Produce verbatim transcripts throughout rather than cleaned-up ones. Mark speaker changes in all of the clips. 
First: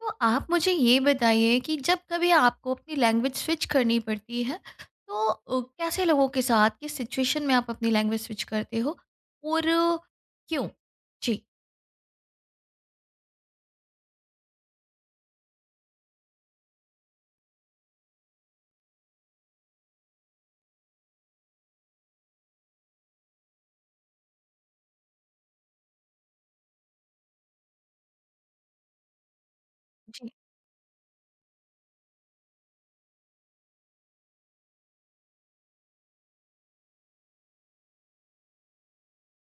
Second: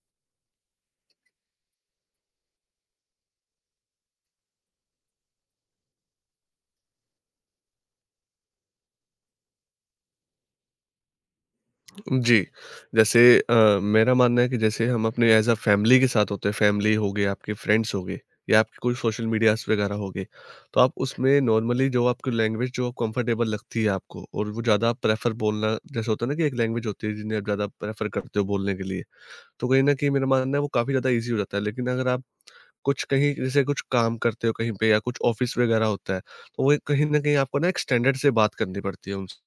Speaker 1: तो आप मुझे ये बताइए कि जब कभी आपको अपनी लैंग्वेज स्विच करनी पड़ती है तो अ, कैसे लोगों के साथ किस सिचुएशन में आप अपनी लैंग्वेज स्विच करते हो और अ, क्यों? जी।
Speaker 2: जी। जैसे अ, मेरा मानना है कि जैसे हम अपने एज़ अ फैमिली के साथ होते हैं, फैमिली हो गए, आपके फ्रेंड्स हो गए या आपके कोई सोशल मीडियाज़ वगैरह हो गए, तो आप उसमें नॉर्मली जो आपकी लैंग्वेज जो कंफर्टेबल लगती है आपको और वो ज़्यादा प्रेफ़र बोलना जैसे होता है ना कि एक लैंग्वेज होती है जिन्हें आप ज़्यादा प्रेफ़र करते हो बोलने के लिए, तो कहीं न कहीं मेरा
Speaker 1: जी,
Speaker 2: मानना है वो काफ़ी ज़्यादा ईज़ी हो जाता है। लेकिन अगर आप कुछ कहीं जैसे कुछ काम करते हो कहीं पे या कुछ ऑफ़िस वगैरह होता है, तो वो कहीं न कहीं आपको ना एक स्टैंडर्ड से बात करनी पड़ती है उनसे।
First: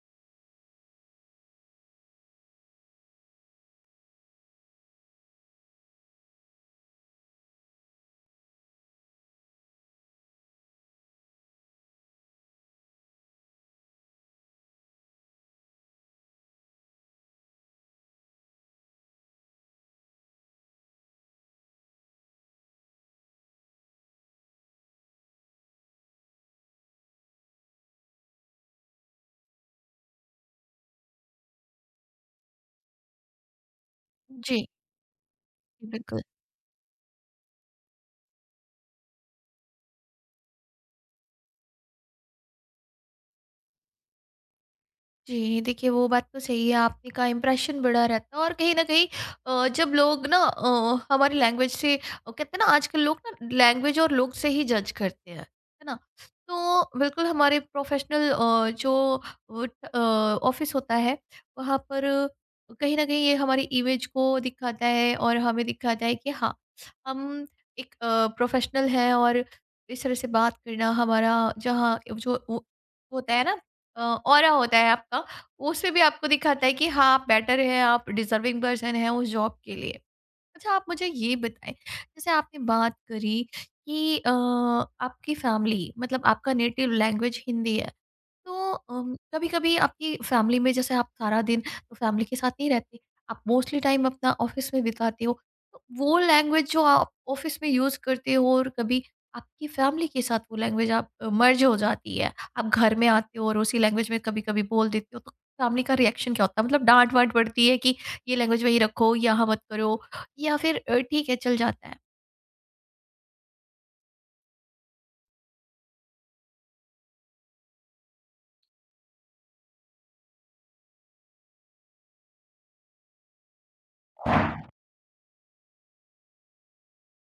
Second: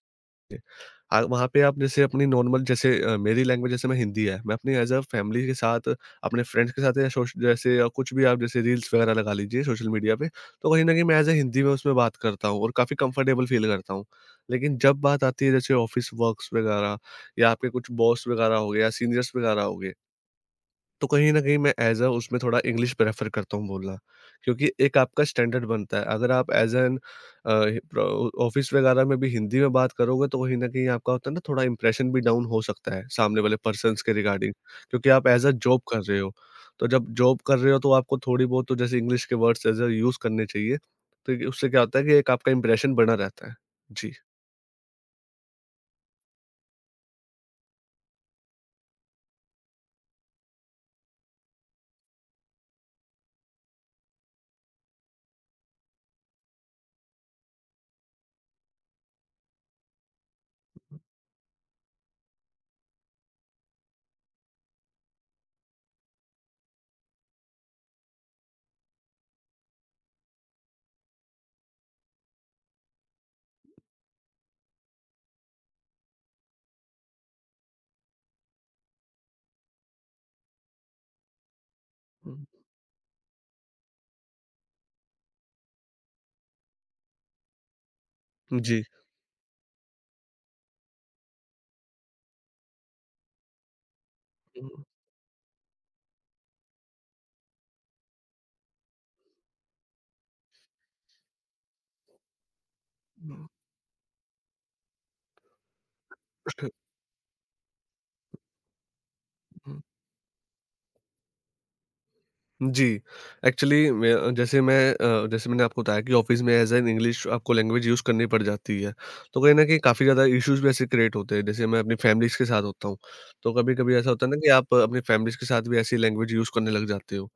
Speaker 2: आ, वहाँ पे आप जैसे अपनी नॉर्मल जैसे अ, मेरी लैंग्वेज जैसे मैं हिंदी है, मैं अपनी एज़ अ फैमिली के साथ, अपने फ्रेंड्स के साथ या सोश जैसे या कुछ भी आप जैसे रील्स वगैरह लगा लीजिए सोशल मीडिया पे, तो कहीं न कहीं मैं एज़ अ हिंदी में उसमें बात करता हूँ और काफ़ी कंफर्टेबल फ़ील करता हूँ। लेकिन जब बात आती है जैसे ऑफ़िस वर्क्स वगैरह या आपके कुछ बॉस वगैरह हो गए या सीनियर्स वगैरह हो गए, तो कहीं न कहीं मैं ऐज़ अ उसमें थोड़ा इंग्लिश प्रेफ़र करता हूँ बोलना, क्योंकि एक आपका स्टैंडर्ड बनता है। अगर आप ऐज़ एन अ, प्र ऑफ़िस वगैरह में भी हिंदी में बात करोगे, तो कहीं न कहीं आपका होता है ना, थोड़ा इंप्रेशन भी डाउन हो सकता है सामने वाले पर्सन्स के रिगार्डिंग,
Speaker 1: जी, जी,
Speaker 2: क्योंकि आप ऐज़ अ जॉब कर रहे
Speaker 1: बिल्कुल।
Speaker 2: हो। तो जब जॉब कर रहे हो, तो आपको थोड़ी बहुत तो जैसे इंग्लिश के वर्ड्स ऐज़ अ यूज़ करने चाहिए। तो ये उससे क्या होता है कि एक आपका इंप्रेशन बना रहता है। जी।
Speaker 1: जी, देखिए वो बात तो सही है, आपने कहा इम्प्रेशन बड़ा रहता है और कहीं न कहीं अ, जब लोग ना अ, हमारी लैंग्वेज से अ, कहते हैं ना आजकल लोग ना लैंग्वेज और लोग से ही जज करते हैं, है ना? तो बिल्कुल हमारे प्रोफ़ेशनल अ, जो वुट अ, ऑफ़िस होता है, वहाँ पर कहीं न कहीं ये हमारी इमेज को दिखाता है और हमें दिखाता है कि हाँ, हम एक अ, प्रोफ़ेशनल हैं और इस तरह से बात करना हमारा, जहाँ जो वो होता है ना ऑरा होता है आपका, उसमें भी आपको दिखाता है कि हाँ आप बेटर है, आप डिजर्विंग पर्सन है उस जॉब के लिए। अच्छा आप मुझे ये बताएं, जैसे
Speaker 2: हुँ।
Speaker 1: आपने बात करी कि अ, आपकी फैमिली मतलब आपका नेटिव लैंग्वेज हिंदी है, तो
Speaker 2: जी।
Speaker 1: कभी कभी आपकी फैमिली में, जैसे आप सारा दिन तो फैमिली के साथ नहीं रहते, आप मोस्टली टाइम अपना ऑफिस में
Speaker 2: हुँ,
Speaker 1: बिताते हो, तो वो लैंग्वेज जो आप ऑफिस में यूज करते हो और कभी आपकी फैमिली के साथ वो लैंग्वेज आप मर्ज हो जाती है, आप घर में आते हो
Speaker 2: हुँ।
Speaker 1: और उसी लैंग्वेज में कभी कभी बोल देते हो, तो फैमिली का रिएक्शन क्या होता है, मतलब डांट वांट पड़ती है कि ये लैंग्वेज वही रखो यहाँ मत करो, या फिर अ, ठीक है चल जाता है?
Speaker 2: जी, एक्चुअली मैं जैसे मैं अ, जैसे मैंने आपको बताया कि ऑफ़िस में एज़ एन इंग्लिश आपको लैंग्वेज यूज़ करनी पड़ जाती है। तो कहीं न कहीं काफ़ी ज़्यादा इश्यूज़ भी ऐसे क्रिएट होते हैं, जैसे मैं अपनी फैमिलीज़ के साथ होता हूँ। तो कभी-कभी ऐसा होता है ना कि आप अपनी फैमिलीज़ के साथ भी ऐसी लैंग्वेज यूज़ करने लग जाते हो।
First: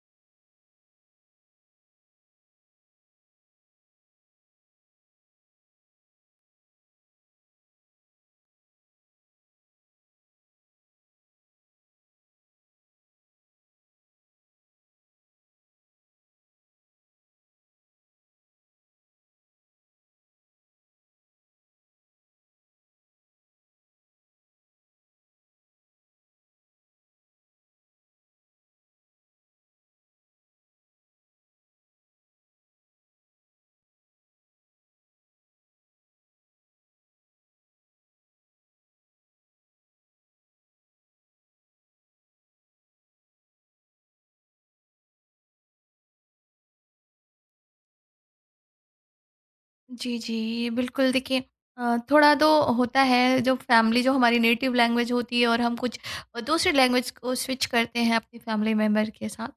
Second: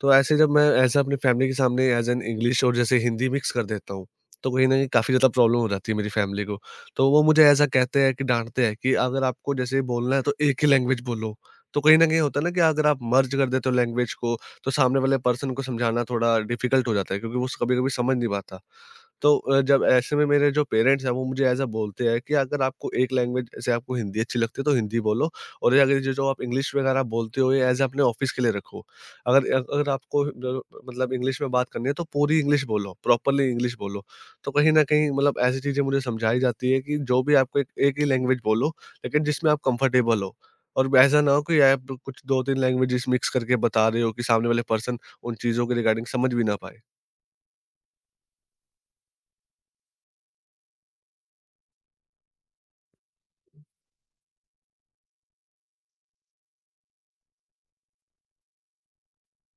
Speaker 2: तो ऐसे जब मैं ऐसा अपनी फैमिली के सामने एज़ एन इंग्लिश और जैसे हिंदी मिक्स कर देता हूँ, तो कहीं न कहीं काफ़ी ज़्यादा प्रॉब्लम हो जाती है मेरी फैमिली को। तो वो मुझे ऐसा कहते हैं कि डाँटते हैं कि अगर आपको जैसे बोलना है, तो एक ही लैंग्वेज बोलो। तो कहीं न कहीं होता है ना कि अगर आप मर्ज कर देते हो लैंग्वेज को, तो सामने वाले पर्सन को समझाना थोड़ा डिफ़िकल्ट हो जाता है, क्योंकि वो स कभी-कभी समझ नहीं पाता। तो अ, जब ऐसे में मेरे जो पेरेंट्स हैं, वो मुझे ऐसा बोलते हैं कि अगर आपको एक लैंग्वेज जैसे आपको हिंदी अच्छी लगती है, तो हिंदी बोलो और ये अगर जो जो आप इंग्लिश वगैरह बोलते हो, ये एज अपने ऑफिस के लिए रखो। अगर अगर आपको जो मतलब इंग्लिश में बात करनी है, तो पूरी इंग्लिश बोलो, प्रॉपर्ली इंग्लिश बोलो। तो कहीं न कहीं मतलब ऐसी चीज़ें मुझे समझाई जाती है कि जो भी आपको एक एक ही लैंग्वेज बोलो, लेकिन जिसमें आप कंफर्टेबल हो। और ऐसा ना हो कि आप कुछ दो तीन लैंग्वेजेस मिक्स करके बता रहे हो कि सामने वाले पर्सन उन चीज़ों के रिगार्डिंग समझ भी ना पाए।
Speaker 1: जी, जी। बिल्कुल, देखिए अ, थोड़ा तो होता है जब फैमिली जो हमारी नेटिव लैंग्वेज होती है और हम कुछ अ, दूसरी लैंग्वेज को स्विच करते हैं अपनी फैमिली मेंबर के साथ,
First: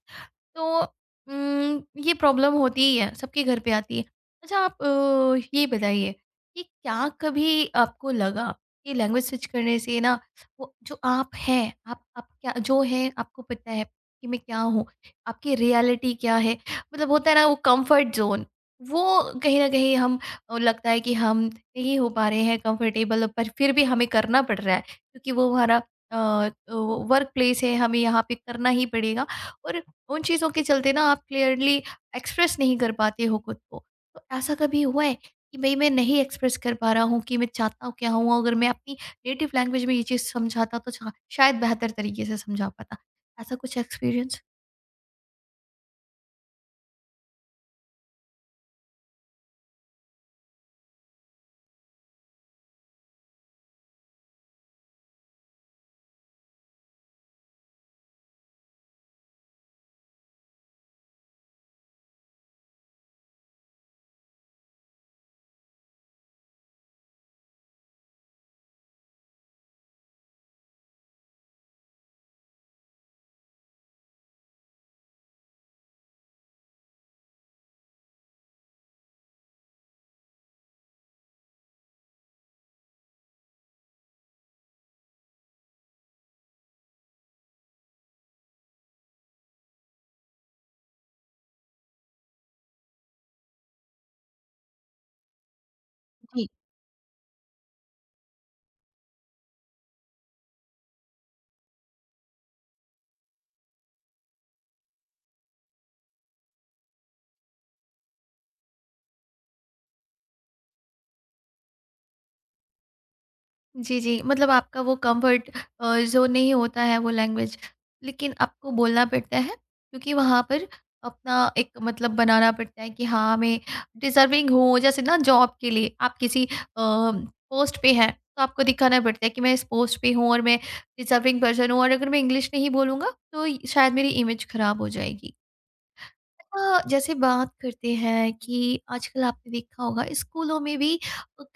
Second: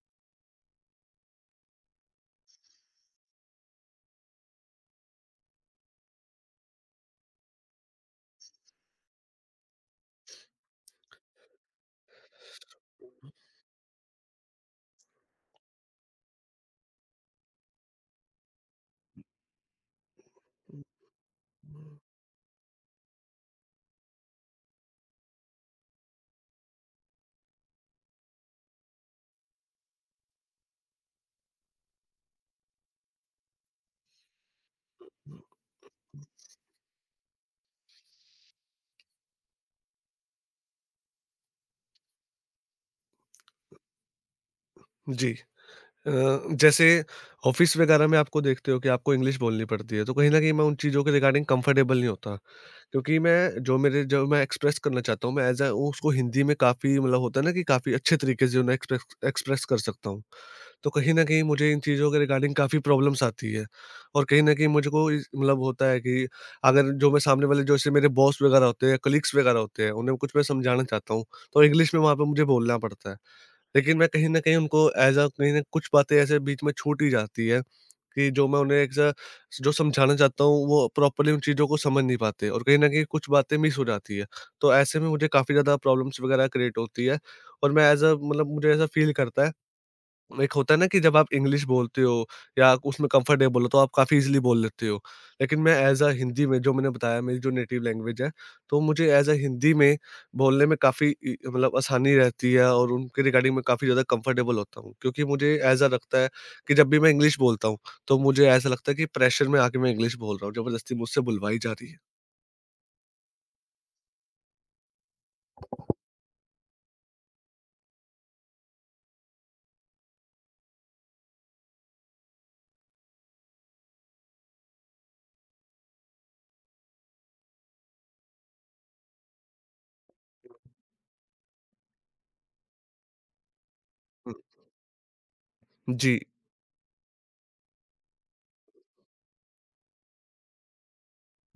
Speaker 1: तो उम, ये प्रॉब्लम होती ही है, सबके घर पे आती है। अच्छा आप अ, ये बताइए कि क्या कभी आपको लगा कि लैंग्वेज स्विच करने से ना वो जो आप हैं, आप आप क्या जो हैं आपको पता है कि मैं क्या हूँ, आपकी रियलिटी क्या है? मतलब होता है ना वो कम्फर्ट ज़ोन, वो कहीं न कहीं हम, और लगता है कि हम नहीं हो पा रहे हैं कंफर्टेबल, पर फिर भी हमें करना पड़ रहा है क्योंकि वो हमारा वर्क प्लेस है, हमें यहाँ पे करना ही पड़ेगा, और उन चीज़ों के चलते ना आप क्लियरली एक्सप्रेस नहीं कर पाते हो खुद को। तो ऐसा कभी हुआ है कि भाई मैं नहीं एक्सप्रेस कर पा रहा हूँ कि मैं चाहता हूँ क्या हूँ, अगर मैं अपनी नेटिव लैंग्वेज में ये चीज़ समझाता तो शा- शायद बेहतर तरीके से समझा पाता, ऐसा कुछ एक्सपीरियंस?
Speaker 2: जी। अ, जैसे ऑफिस वगैरह में आपको देखते हो कि आपको इंग्लिश बोलनी पड़ती है, तो कहीं न कहीं मैं उन चीज़ों के रिगार्डिंग कंफर्टेबल नहीं होता। क्योंकि मैं जो मेरे जो मैं एक्सप्रेस करना चाहता हूँ, मैं एज़ अ उसको हिंदी में काफ़ी मतलब होता है ना कि काफ़ी अच्छे तरीके से उन्हें एक्सप्रेस एक्सप्रेस कर सकता हूँ। तो कहीं न कहीं मुझे इन चीज़ों के रिगार्डिंग काफ़ी प्रॉब्लम्स आती है। और कहीं न कहीं मुझको इस मतलब होता है कि अगर जो मैं सामने वाले जो जैसे मेरे बॉस वगैरह होते हैं, कलीग्स वगैरह होते हैं, उन्हें कुछ मैं समझाना चाहता हूँ, तो इंग्लिश में वहाँ पे मुझे बोलना पड़ता है। लेकिन मैं कहीं न कहीं उनको एज़ अ कहीं न कुछ बातें ऐसे बीच में छूट ही जाती है कि जो मैं उन्हें एक अ, जो समझाना चाहता हूँ, वो प्रॉपर्ली उन चीज़ों को समझ नहीं पाते, और कहीं न कहीं कुछ बातें मिस हो जाती है। तो ऐसे में मुझे काफ़ी ज़्यादा प्रॉब्लम्स वग़ैरह क्रिएट होती है, और मैं एज़ अ मतलब मुझे ऐसा फ़ील करता है, एक होता है ना कि जब आप इंग्लिश बोलते हो या उसमें कंफर्टेबल हो, तो आप काफ़ी इजीली बोल लेते हो। लेकिन मैं एज़ अ हिंदी में, जो मैंने बताया मेरी जो नेटिव लैंग्वेज है, तो मुझे एज़ अ हिंदी में बोलने में काफ़ी इ मतलब आसानी रहती है, और उनके रिगार्डिंग मैं काफ़ी ज़्यादा कंफर्टेबल होता हूँ। क्योंकि मुझे ऐसा लगता है कि जब भी मैं इंग्लिश बोलता हूँ, तो मुझे ऐसा लगता है कि प्रेशर में आके मैं इंग्लिश बोल रहा हूँ, ज़बरदस्ती मुझसे बुलवाई जा रही है।
Speaker 1: जी, जी। मतलब आपका वो कम्फ़र्ट अ, ज़ोन नहीं होता है वो लैंग्वेज, लेकिन आपको बोलना पड़ता है क्योंकि वहाँ पर अपना एक मतलब बनाना पड़ता है कि हाँ, मैं डिज़र्विंग हूँ। जैसे ना जॉब के लिए आप किसी अ, पोस्ट पे हैं, तो आपको दिखाना पड़ता है कि मैं इस पोस्ट पे हूँ और मैं डिज़र्विंग पर्सन हूँ, और अगर मैं इंग्लिश नहीं बोलूँगा, तो शायद मेरी
Speaker 2: हुँ,
Speaker 1: इमेज खराब हो जाएगी।
Speaker 2: जी।
Speaker 1: अच्छा, जैसे बात करते हैं कि आजकल आपने देखा होगा स्कूलों में भी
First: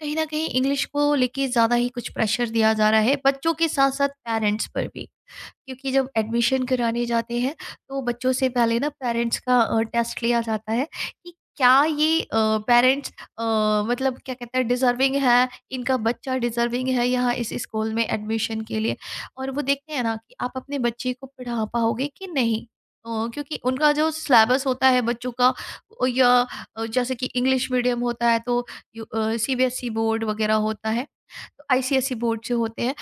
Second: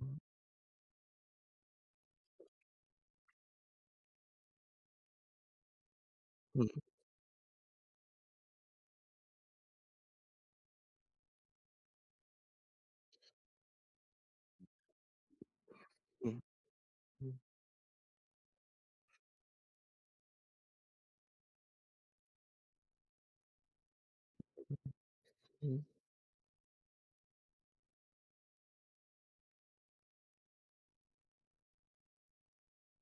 Speaker 2: हुँ,
Speaker 1: ना कहीं इंग्लिश को लेके ज़्यादा ही कुछ प्रेशर दिया जा रहा है, बच्चों के साथ साथ पेरेंट्स पर भी, क्योंकि जब एडमिशन
Speaker 2: हुँ,
Speaker 1: कराने जाते हैं, तो बच्चों से पहले ना पेरेंट्स का अ, टेस्ट लिया जाता है कि क्या ये पेरेंट्स, मतलब क्या कहते हैं, डिजर्विंग है, इनका
Speaker 2: हुँ,
Speaker 1: बच्चा डिजर्विंग है यहाँ इस स्कूल में एडमिशन के लिए, और वो देखते हैं ना कि आप अपने बच्चे को पढ़ा पाओगे कि नहीं, अ, क्योंकि उनका जो सिलेबस होता है बच्चों का,
Speaker 2: हुँ,
Speaker 1: अ, या अ, जैसे कि इंग्लिश मीडियम होता है, तो सीबीएसई बोर्ड वगैरह होता है, तो आईसीएसई बोर्ड से होते हैं,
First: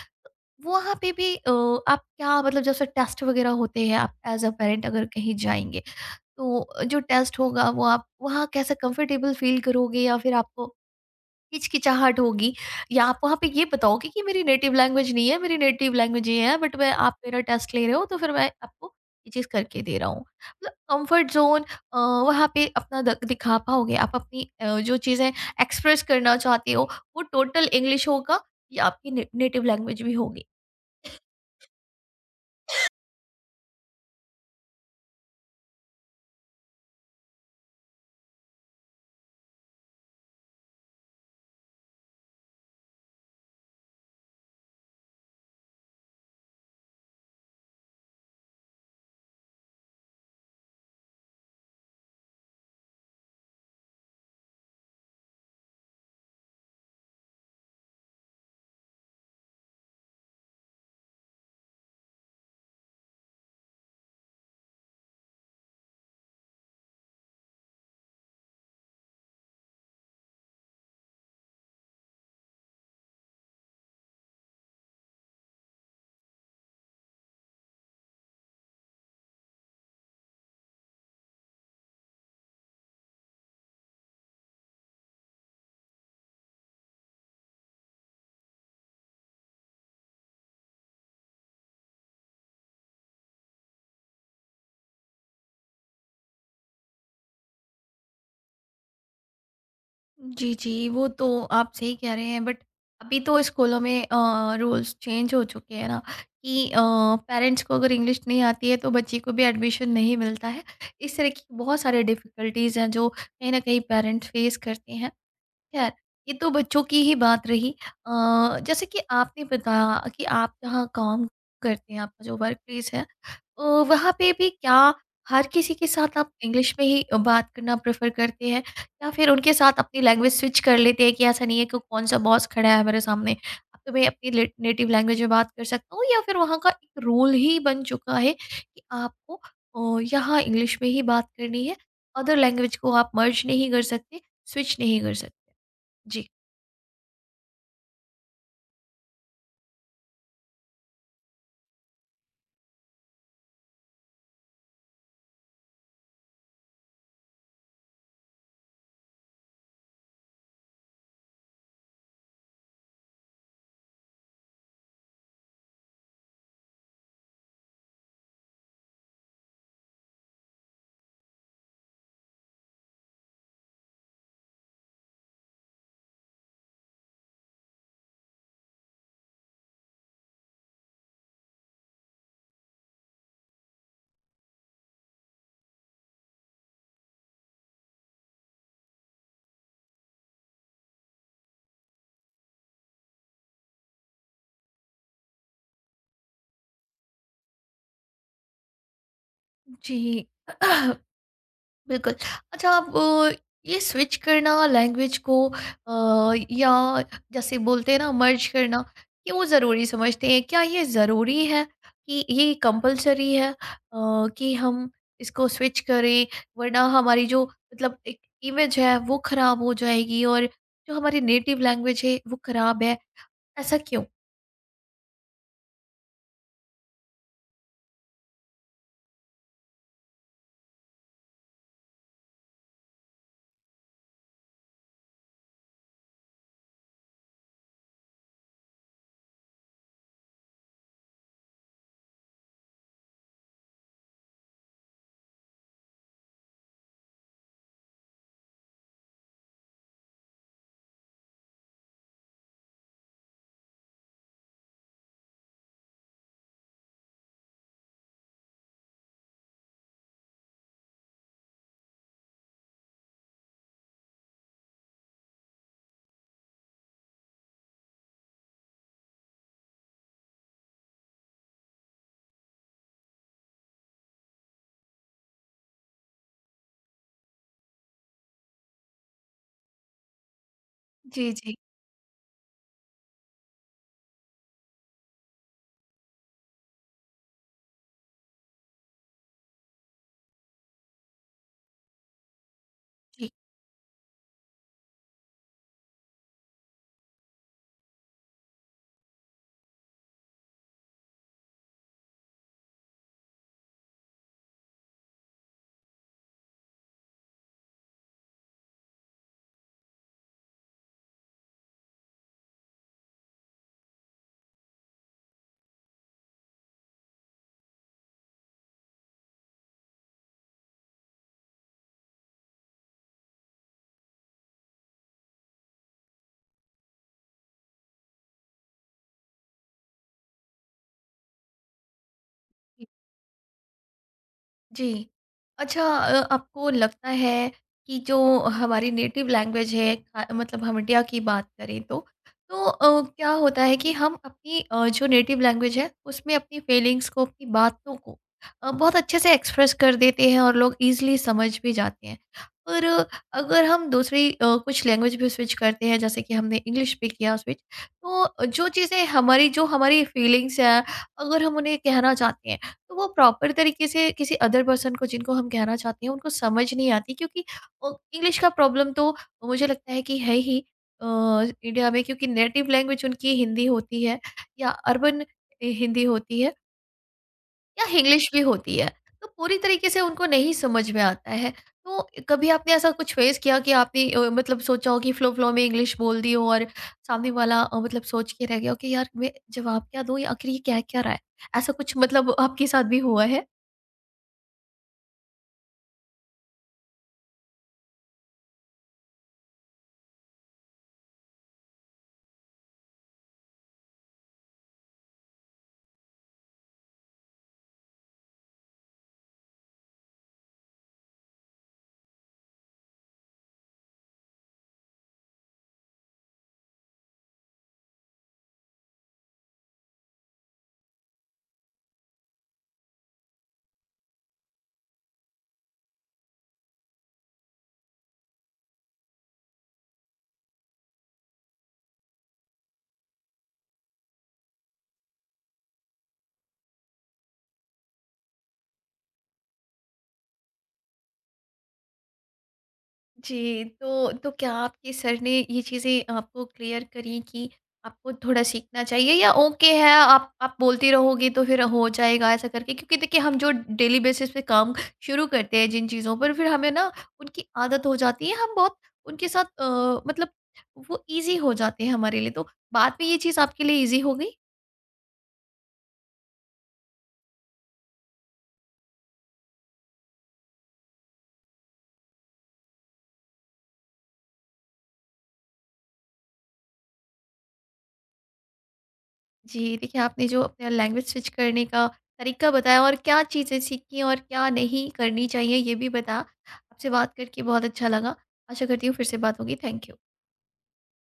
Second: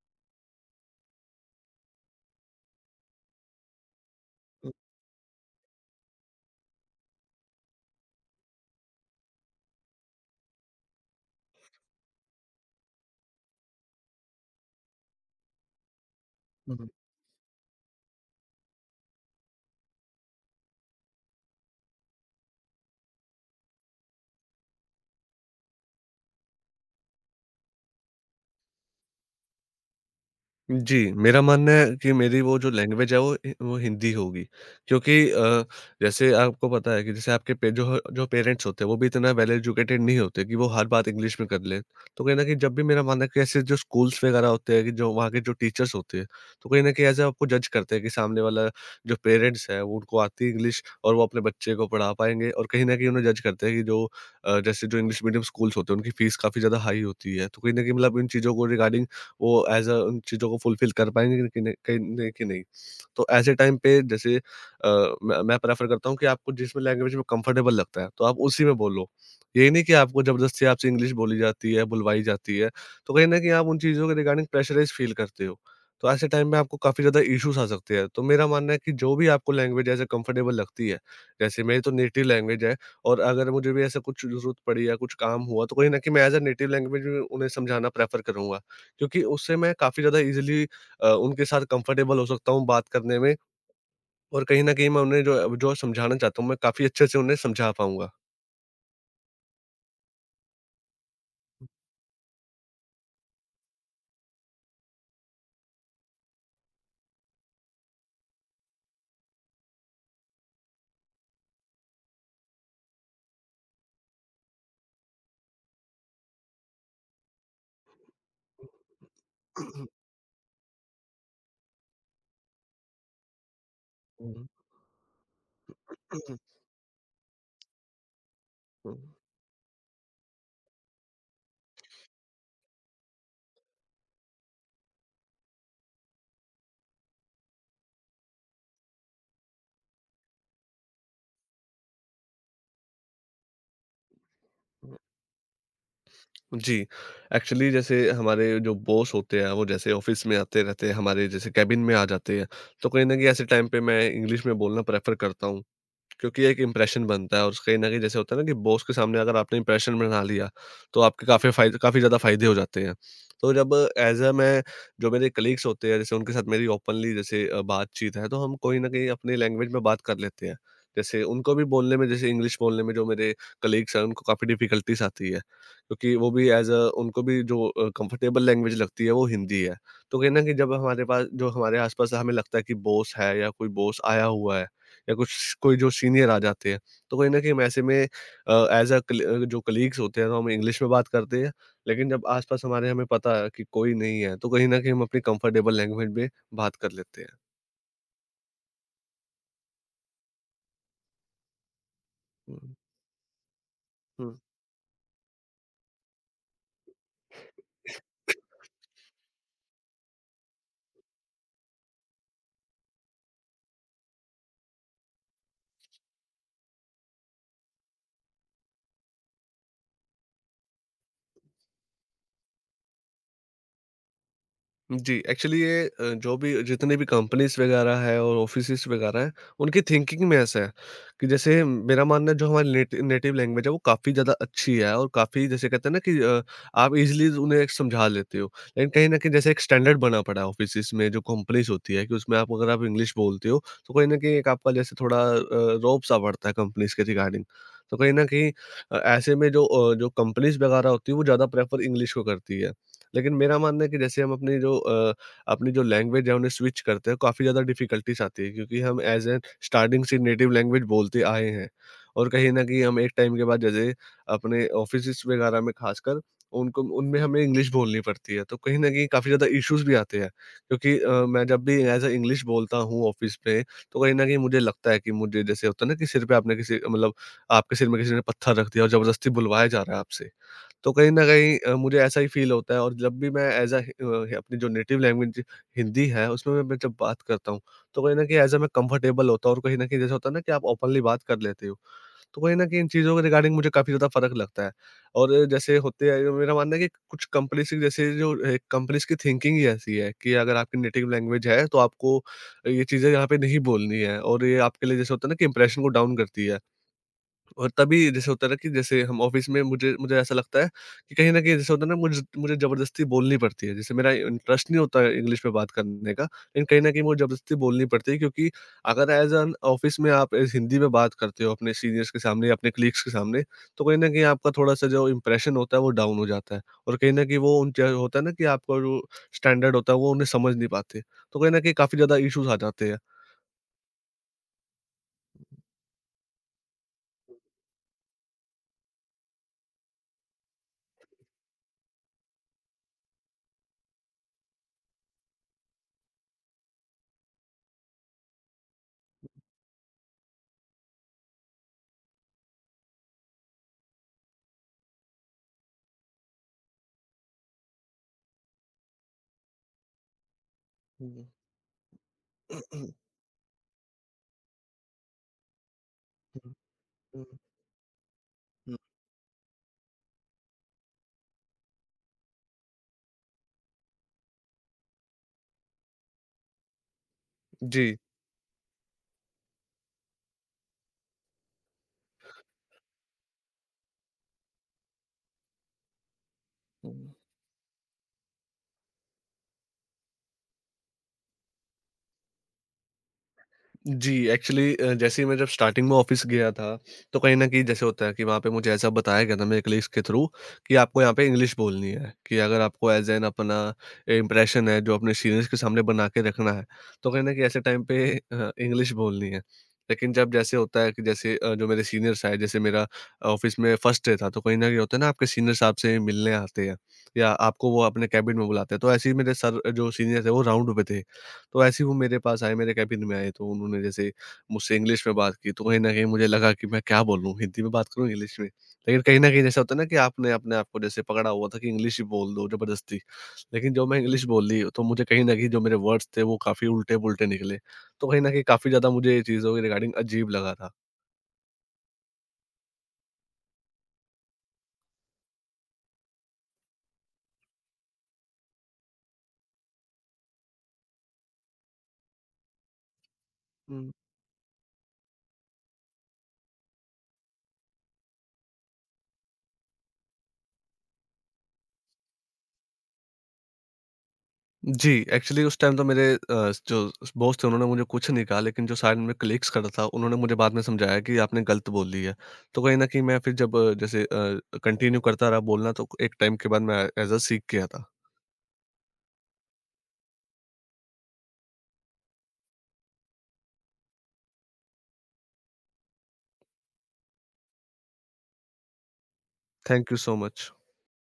Speaker 1: वहाँ पे भी अ, आप क्या मतलब जैसे टेस्ट वगैरह होते हैं, आप एज अ पेरेंट अगर कहीं जाएँगे, तो जो टेस्ट होगा वो आप वहाँ कैसा कंफर्टेबल फ़ील करोगे, या फिर आपको हिचकिचाहट होगी? या आप वहाँ पे ये बताओगे कि मेरी नेटिव लैंग्वेज नहीं है, मेरी नेटिव लैंग्वेज ये है, बट
Speaker 2: हुँ,
Speaker 1: मैं,
Speaker 2: हुँ।
Speaker 1: आप मेरा टेस्ट ले रहे हो तो फिर मैं आपको ये चीज़ करके दे रहा हूँ। मतलब कंफर्ट ज़ोन अ, वहाँ पे अपना द दिखा पाओगे, आप अपनी अ, जो चीज़ें एक्सप्रेस करना चाहते हो वो टोटल इंग्लिश होगा या आपकी ने नेटिव लैंग्वेज भी होगी?
Speaker 2: जी, मेरा मानना है कि मेरी वो जो लैंग्वेज है, वो हि वो हिंदी होगी। क्योंकि अ, जैसे आपको पता है कि जैसे आपके पे जो ह जो पेरेंट्स होते हैं, वो भी इतना वेल एजुकेटेड नहीं होते कि वो हर बात इंग्लिश में कर लें। तो कहीं न कहीं जब भी मेरा मानना है कि ऐसे जो स्कूल्स वगैरह होते हैं कि जो वहाँ के जो टीचर्स होते हैं, तो कहीं न कहीं ऐसे आपको जज करते हैं कि सामने वाला जो पेरेंट्स है, वो उनको आती है इंग्लिश और वो अपने बच्चे को पढ़ा पाएँगे, और कहीं न कहीं उन्हें जज करते हैं कि जो अ, जैसे जो इंग्लिश मीडियम स्कूल्स होते हैं, उनकी फीस काफ़ी ज़्यादा हाई होती है। तो कहीं न कहीं मतलब इन चीज़ों को रिगार्डिंग वो एज़ अ उन चीज़ों को फुलफ़िल कर पाएँगे कि नहीं कि नहीं कि नहीं। तो ऐसे टाइम पे जैसे अ, मैं मैं प्रेफ़र करता हूँ कि आपको जिस भी लैंग्वेज में कंफ़र्टेबल लगता है, तो आप उसी में बोलो। ये नहीं कि आपको ज़बरदस्ती आपसे इंग्लिश बोली जाती है, बुलवाई जाती है, तो कहीं न कहीं आप उन चीज़ों के रिगार्डिंग प्रेशराइज़ फ़ील करते हो। तो ऐसे टाइम में आपको काफ़ी ज़्यादा इश्यूज़ आ सकते हैं। तो मेरा मानना है कि जो भी आपको लैंग्वेज ऐसे कंफ़र्टेबल लगती है, जैसे मेरी तो नेटिव लैंग्वेज है, और अगर मुझे भी ऐसा कुछ ज़रूरत पड़ी या कुछ काम हुआ, तो कहीं न कहीं मैं एज़ अ नेटिव लैंग्वेज में उन्हें समझाना प्रेफ़र करूँगा। क्योंकि उससे मैं काफ़ी ज़्यादा ईज़िली अ, उनके साथ कंफर्टेबल हो सकता हूँ बात करने में, और कहीं न कहीं मैं उन्हें जो जो समझाना चाहता हूँ, मैं काफ़ी अच्छे से उन्हें समझा पाऊँगा।
Speaker 1: जी, जी, वो तो आप सही कह रहे हैं, बट अभी तो स्कूलों में अ, रूल्स चेंज हो चुके हैं ना कि अ, पेरेंट्स को अगर इंग्लिश नहीं आती है तो बच्चे को भी एडमिशन नहीं मिलता है। इस तरह की बहुत सारी डिफ़िकल्टीज़ हैं जो कहीं न कहीं पेरेंट्स फेस करते हैं। खैर, ये तो बच्चों की ही बात रही। अ, जैसे कि आपने बताया कि आप जहाँ काम करते हैं, आपका जो वर्क प्लेस है, अ, वहाँ पे भी क्या हर किसी के साथ आप इंग्लिश में ही बात करना प्रेफ़र करते हैं? या फिर उनके साथ अपनी लैंग्वेज स्विच कर लेते हैं कि ऐसा नहीं है कि कौन-सा बॉस खड़ा है मेरे सामने, अब तो मैं अपनी ले नेटिव लैंग्वेज में बात कर सकता हूँ, या फिर वहाँ का एक रूल ही बन चुका है कि आपको अ, यहाँ इंग्लिश में ही बात करनी है, अदर लैंग्वेज को आप मर्ज नहीं कर सकते, स्विच नहीं कर सकते? जी,
Speaker 2: जी, एक्चुअली जैसे हमारे जो बॉस होते हैं, वो जैसे ऑफ़िस में आते रहते हैं, हमारे जैसे केबिन में आ जाते हैं, तो कहीं न कहीं ऐसे टाइम पे मैं इंग्लिश में बोलना प्रेफ़र करता हूँ। क्योंकि एक इम्प्रेशन बनता है, और कहीं न कहीं जैसे होता है ना कि बॉस के सामने अगर आपने इम्प्रेशन बना लिया, तो आपके काफ़ी फ़ायदे काफ़ी ज़्यादा फ़ायदे हो जाते हैं। तो जब एज़ अ मैं जो मेरे कलीग्स होते हैं, जैसे उनके साथ मेरी ओपनली जैसे अ, बातचीत है, तो हम कोई न कहीं अपनी लैंग्वेज में बात कर लेते हैं। जैसे उनको भी बोलने में, जैसे इंग्लिश बोलने में, जो मेरे कलीग्स हैं, उनको काफ़ी डिफ़िकल्टीज़ आती है, क्योंकि वो भी एज़ अ उनको भी जो अ, कम्फ़र्टेबल लैंग्वेज लगती है, वो हिंदी है। तो कहीं न कहीं जब हमारे पास, जो हमारे आस-पास हमें लगता है कि बॉस है या कोई बॉस आया हुआ है या कुछ कोई जो सीनियर आ जाते हैं, तो कहीं न कहीं हम ऐसे में अ, एज़ अ, कल अ, जो कलीग्स होते हैं, तो हम इंग्लिश में बात करते हैं। लेकिन जब आस-पास हमारे हमें पता है कि कोई नहीं है, तो कहीं न कहीं हम अपनी कंफर्टेबल लैंग्वेज में बात कर लेते हैं।
Speaker 1: जी। बिल्कुल। अच्छा आप अ, ये स्विच
Speaker 2: हुँ।
Speaker 1: करना लैंग्वेज को, अ, या जैसे बोलते हैं ना मर्ज करना, क्यों ज़रूरी समझते हैं? क्या ये ज़रूरी है, कि ये कंपल्सरी है अ, कि हम इसको स्विच करें, वरना हमारी जो, मतलब एक इमेज है वो ख़राब हो जाएगी और जो हमारी नेटिव लैंग्वेज है वो ख़राब है, ऐसा क्यों?
Speaker 2: जी, एक्चुअली ये अ, जो भी जितने भी कंपनीज़ वगैरह है और ऑफ़िसेज़ वगैरह हैं, उनकी थिंकिंग में ऐसा है कि जैसे मेरा मानना है जो हमारी नेट नेटिव लैंग्वेज है, वो काफ़ी ज़्यादा अच्छी है, और काफ़ी जैसे कहते हैं ना कि अ, आप ईज़िली उन्हें एक समझा लेते हो। लेकिन कहीं न कहीं जैसे एक स्टैंडर्ड बना पड़ा है ऑफ़िसेज़ में जो कंपनीज़ होती है, कि उसमें आप अगर आप इंग्लिश बोलते हो, तो कहीं न कहीं एक आपका जैसे थोड़ा अ, रौब-सा बढ़ता है कंपनीज़ के रिगार्डिंग। तो कहीं न कहीं अ, ऐसे में जो अ, जो कंपनीज़ वगैरह होती है, वो ज़्यादा प्रेफ़र इंग्लिश को करती है। लेकिन मेरा मानना है कि जैसे हम अपनी जो अ, अपनी जो लैंग्वेज है, उन्हें स्विच करते हैं, काफ़ी ज़्यादा डिफिकल्टीज आती है, क्योंकि हम एज एन स्टार्टिंग से नेटिव लैंग्वेज बोलते आए हैं, और कहीं न कहीं हम एक टाइम के बाद जैसे अपने ऑफिसेस वगैरह में खासकर उनको उनमें हमें इंग्लिश बोलनी पड़ती है तो कहीं न कहीं काफ़ी ज़्यादा इश्यूज़ भी आते हैं, क्योंकि अ, मैं जब भी एज अ इंग्लिश बोलता हूँ ऑफिस में, तो कहीं न कहीं मुझे लगता है कि मुझे जैसे होता है ना कि सिर पे आपने किसी मतलब आपके सिर में किसी ने पत्थर रख दिया और ज़बरदस्ती बुलवाया जा रहा है आपसे। तो कहीं न
Speaker 1: जी, जी।
Speaker 2: कहीं अ, मुझे ऐसा ही फ़ील होता है, और जब भी मैं एज़ अ अ, अपनी जो नेटिव लैंग्वेज हिंदी है, उसमें मैं मैं जब बात करता हूँ, तो कहीं न कहीं एज़ अ मैं कंफर्टेबल होता हूँ, और कहीं न कहीं जैसे होता है ना कि आप ओपनली बात कर लेते हो। तो कहीं न कहीं इन चीज़ों के
Speaker 1: जी।
Speaker 2: रिगार्डिंग मुझे काफ़ी ज़्यादा फ़र्क लगता है। और अ, जैसे होते हैं, मेरा मानना है कि कुछ कंपनीज़ की, जैसे जो अ, कंपनीज़ की थिंकिंग ही ऐसी है कि अगर आपकी नेटिव लैंग्वेज है, तो आपको ये चीज़ें यहाँ पे नहीं बोलनी है, और ये आपके लिए जैसे होता है ना कि इंप्रेशन को डाउन करती है। और तभी जैसे होता है ना कि जैसे हम ऑफिस में, मुझे मुझे ऐसा लगता है कि कहीं न कहीं जैसे होता है ना, मुझे मुझे ज़बरदस्ती बोलनी पड़ती है। जैसे मेरा इंटरेस्ट नहीं होता है इंग्लिश में बात करने का, लेकिन कहीं न कहीं मुझे ज़बरदस्ती बोलनी पड़ती है, क्योंकि अगर एज़ एन ऑफिस में आप एज़ हिंदी में बात करते हो अपने सीनियर्स के सामने या अपने कलीग्स के सामने, तो कहीं न कहीं आपका थोड़ा-सा जो इम्प्रेशन होता है वो डाउन हो जाता है। और कहीं न कहीं वो उन जो होता है ना कि आपका जो स्टैंडर्ड होता है, वो उन्हें समझ नहीं पाते। तो कहीं न कहीं काफ़ी ज़्यादा इश्यूज़ आ जाते हैं।
Speaker 1: जी। अच्छा अ, आपको लगता है कि जो हमारी नेटिव लैंग्वेज है, अ, मतलब हम इंडिया की बात करें तो, तो अ, क्या होता है कि हम अपनी अ, जो नेटिव लैंग्वेज है उसमें अपनी फीलिंग्स को, अपनी बातों को, अ, बहुत अच्छे से एक्सप्रेस कर देते हैं और लोग ईज़िली समझ भी जाते हैं। और अ, अगर हम दूसरी अ, कुछ लैंग्वेज भी स्विच करते हैं, जैसे कि हमने इंग्लिश पे किया स्विच, तो जो चीज़ें हमारी, जो हमारी फीलिंग्स हैं,
Speaker 2: हुँ, हुँ,
Speaker 1: अगर हम उन्हें कहना चाहते हैं,
Speaker 2: हुँ,
Speaker 1: तो वो प्रॉपर तरीके से किसी अदर पर्सन को, जिनको हम कहना चाहते हैं, उनको समझ नहीं आती,
Speaker 2: हुँ,
Speaker 1: क्योंकि इंग्लिश का
Speaker 2: हुँ।
Speaker 1: प्रॉब्लम तो मुझे लगता है कि है ही इंडिया में, क्योंकि नेटिव लैंग्वेज उनकी हिंदी होती है, या अर्बन हिंदी होती है, या
Speaker 2: जी।
Speaker 1: इंग्लिश भी होती है, तो पूरी तरीके से उनको नहीं समझ में आता है। तो कभी आपने ऐसा कुछ फेस किया कि आपने अ, मतलब सोचा हो कि फ्लो फ्लो में इंग्लिश बोल दी हो और सामने वाला अ, मतलब सोच के रह गया हो कि यार मैं जवाब क्या दूं, या आखिर ये क्या क्या रहा है, ऐसा कुछ मतलब आपके साथ भी हुआ है?
Speaker 2: जी, एक्चुअली अ, जैसे ही मैं, जब स्टार्टिंग में ऑफ़िस गया था, तो कहीं न कहीं जैसे होता है कि वहाँ पे मुझे ऐसा बताया गया था मेरे कलीग्स के थ्रू, कि आपको यहाँ पे इंग्लिश बोलनी है, कि अगर आपको ऐज़ एन अपना इम्प्रेशन है जो अपने सीनियर्स के सामने बना के रखना है, तो कहीं न कहीं ऐसे टाइम पे अ, इंग्लिश बोलनी है। लेकिन जब जैसे होता है कि, जैसे अ, जो मेरे सीनियर्स आए, जैसे मेरा ऑफ़िस में फर्स्ट डे था, तो कहीं न कहीं होता है ना, आपके सीनियर्स आपसे मिलने आते हैं या आपको वो अपने केबिन में बुलाते हैं, तो ऐसे ही मेरे सर, जो सीनियर थे, वो राउंड पे थे। तो ऐसे ही वो मेरे पास आए, मेरे केबिन में आए, तो उन्होंने जैसे मुझसे इंग्लिश में बात की, तो कहीं न कहीं मुझे लगा कि मैं क्या बोलूँ, हिंदी में बात करूँ, इंग्लिश में? लेकिन कहीं न कहीं जैसा होता है ना कि आपने अपने आप को जैसे पकड़ा हुआ था कि इंग्लिश ही बोल दो ज़बरदस्ती। लेकिन जो मैं इंग्लिश बोली, तो मुझे कहीं न कहीं जो मेरे वर्ड्स थे, वो काफ़ी उल्टे-पुल्टे निकले। तो कहीं न कहीं काफ़ी ज़्यादा मुझे ये चीज़ों के रिगार्डिंग अजीब लगा था।
Speaker 1: जी, तो तो क्या आपके सर ने ये चीज़ें आपको क्लियर करी कि आपको थोड़ा सीखना चाहिए, या ओके है, आप आप बोलती रहोगी तो फिर हो जाएगा, ऐसा करके? क्योंकि देखिए, हम जो डेली बेसिस पे काम शुरू करते हैं, जिन चीज़ों पर, फिर हमें ना उनकी आदत हो जाती है, हम बहुत उनके साथ, अ, मतलब वो ईज़ी हो जाते हैं हमारे लिए। तो बाद में ये चीज़ आपके लिए ईज़ी हो गई?
Speaker 2: जी, एक्चुअली उस टाइम तो मेरे अ, जो बॉस थे, उन्होंने मुझे कुछ नहीं कहा, लेकिन जो साइड में कलीग्स खड़ा था, उन्होंने मुझे बाद में समझाया कि आपने गलत बोल दी है। तो कहीं न कहीं मैं फिर जब, जैसे अ, जैसे कंटिन्यू करता रहा बोलना, तो एक टाइम के बाद मैं एज़ अ सीख गया था।
Speaker 1: जी, देखिए आपने जो अपना लैंग्वेज स्विच करने का तरीका बताया और क्या चीज़ें सीखीं और क्या नहीं करनी चाहिए ये भी बताया। आपसे बात करके बहुत अच्छा लगा। आशा करती हूँ फिर से बात होगी। Thank
Speaker 2: thank
Speaker 1: you.
Speaker 2: You so much.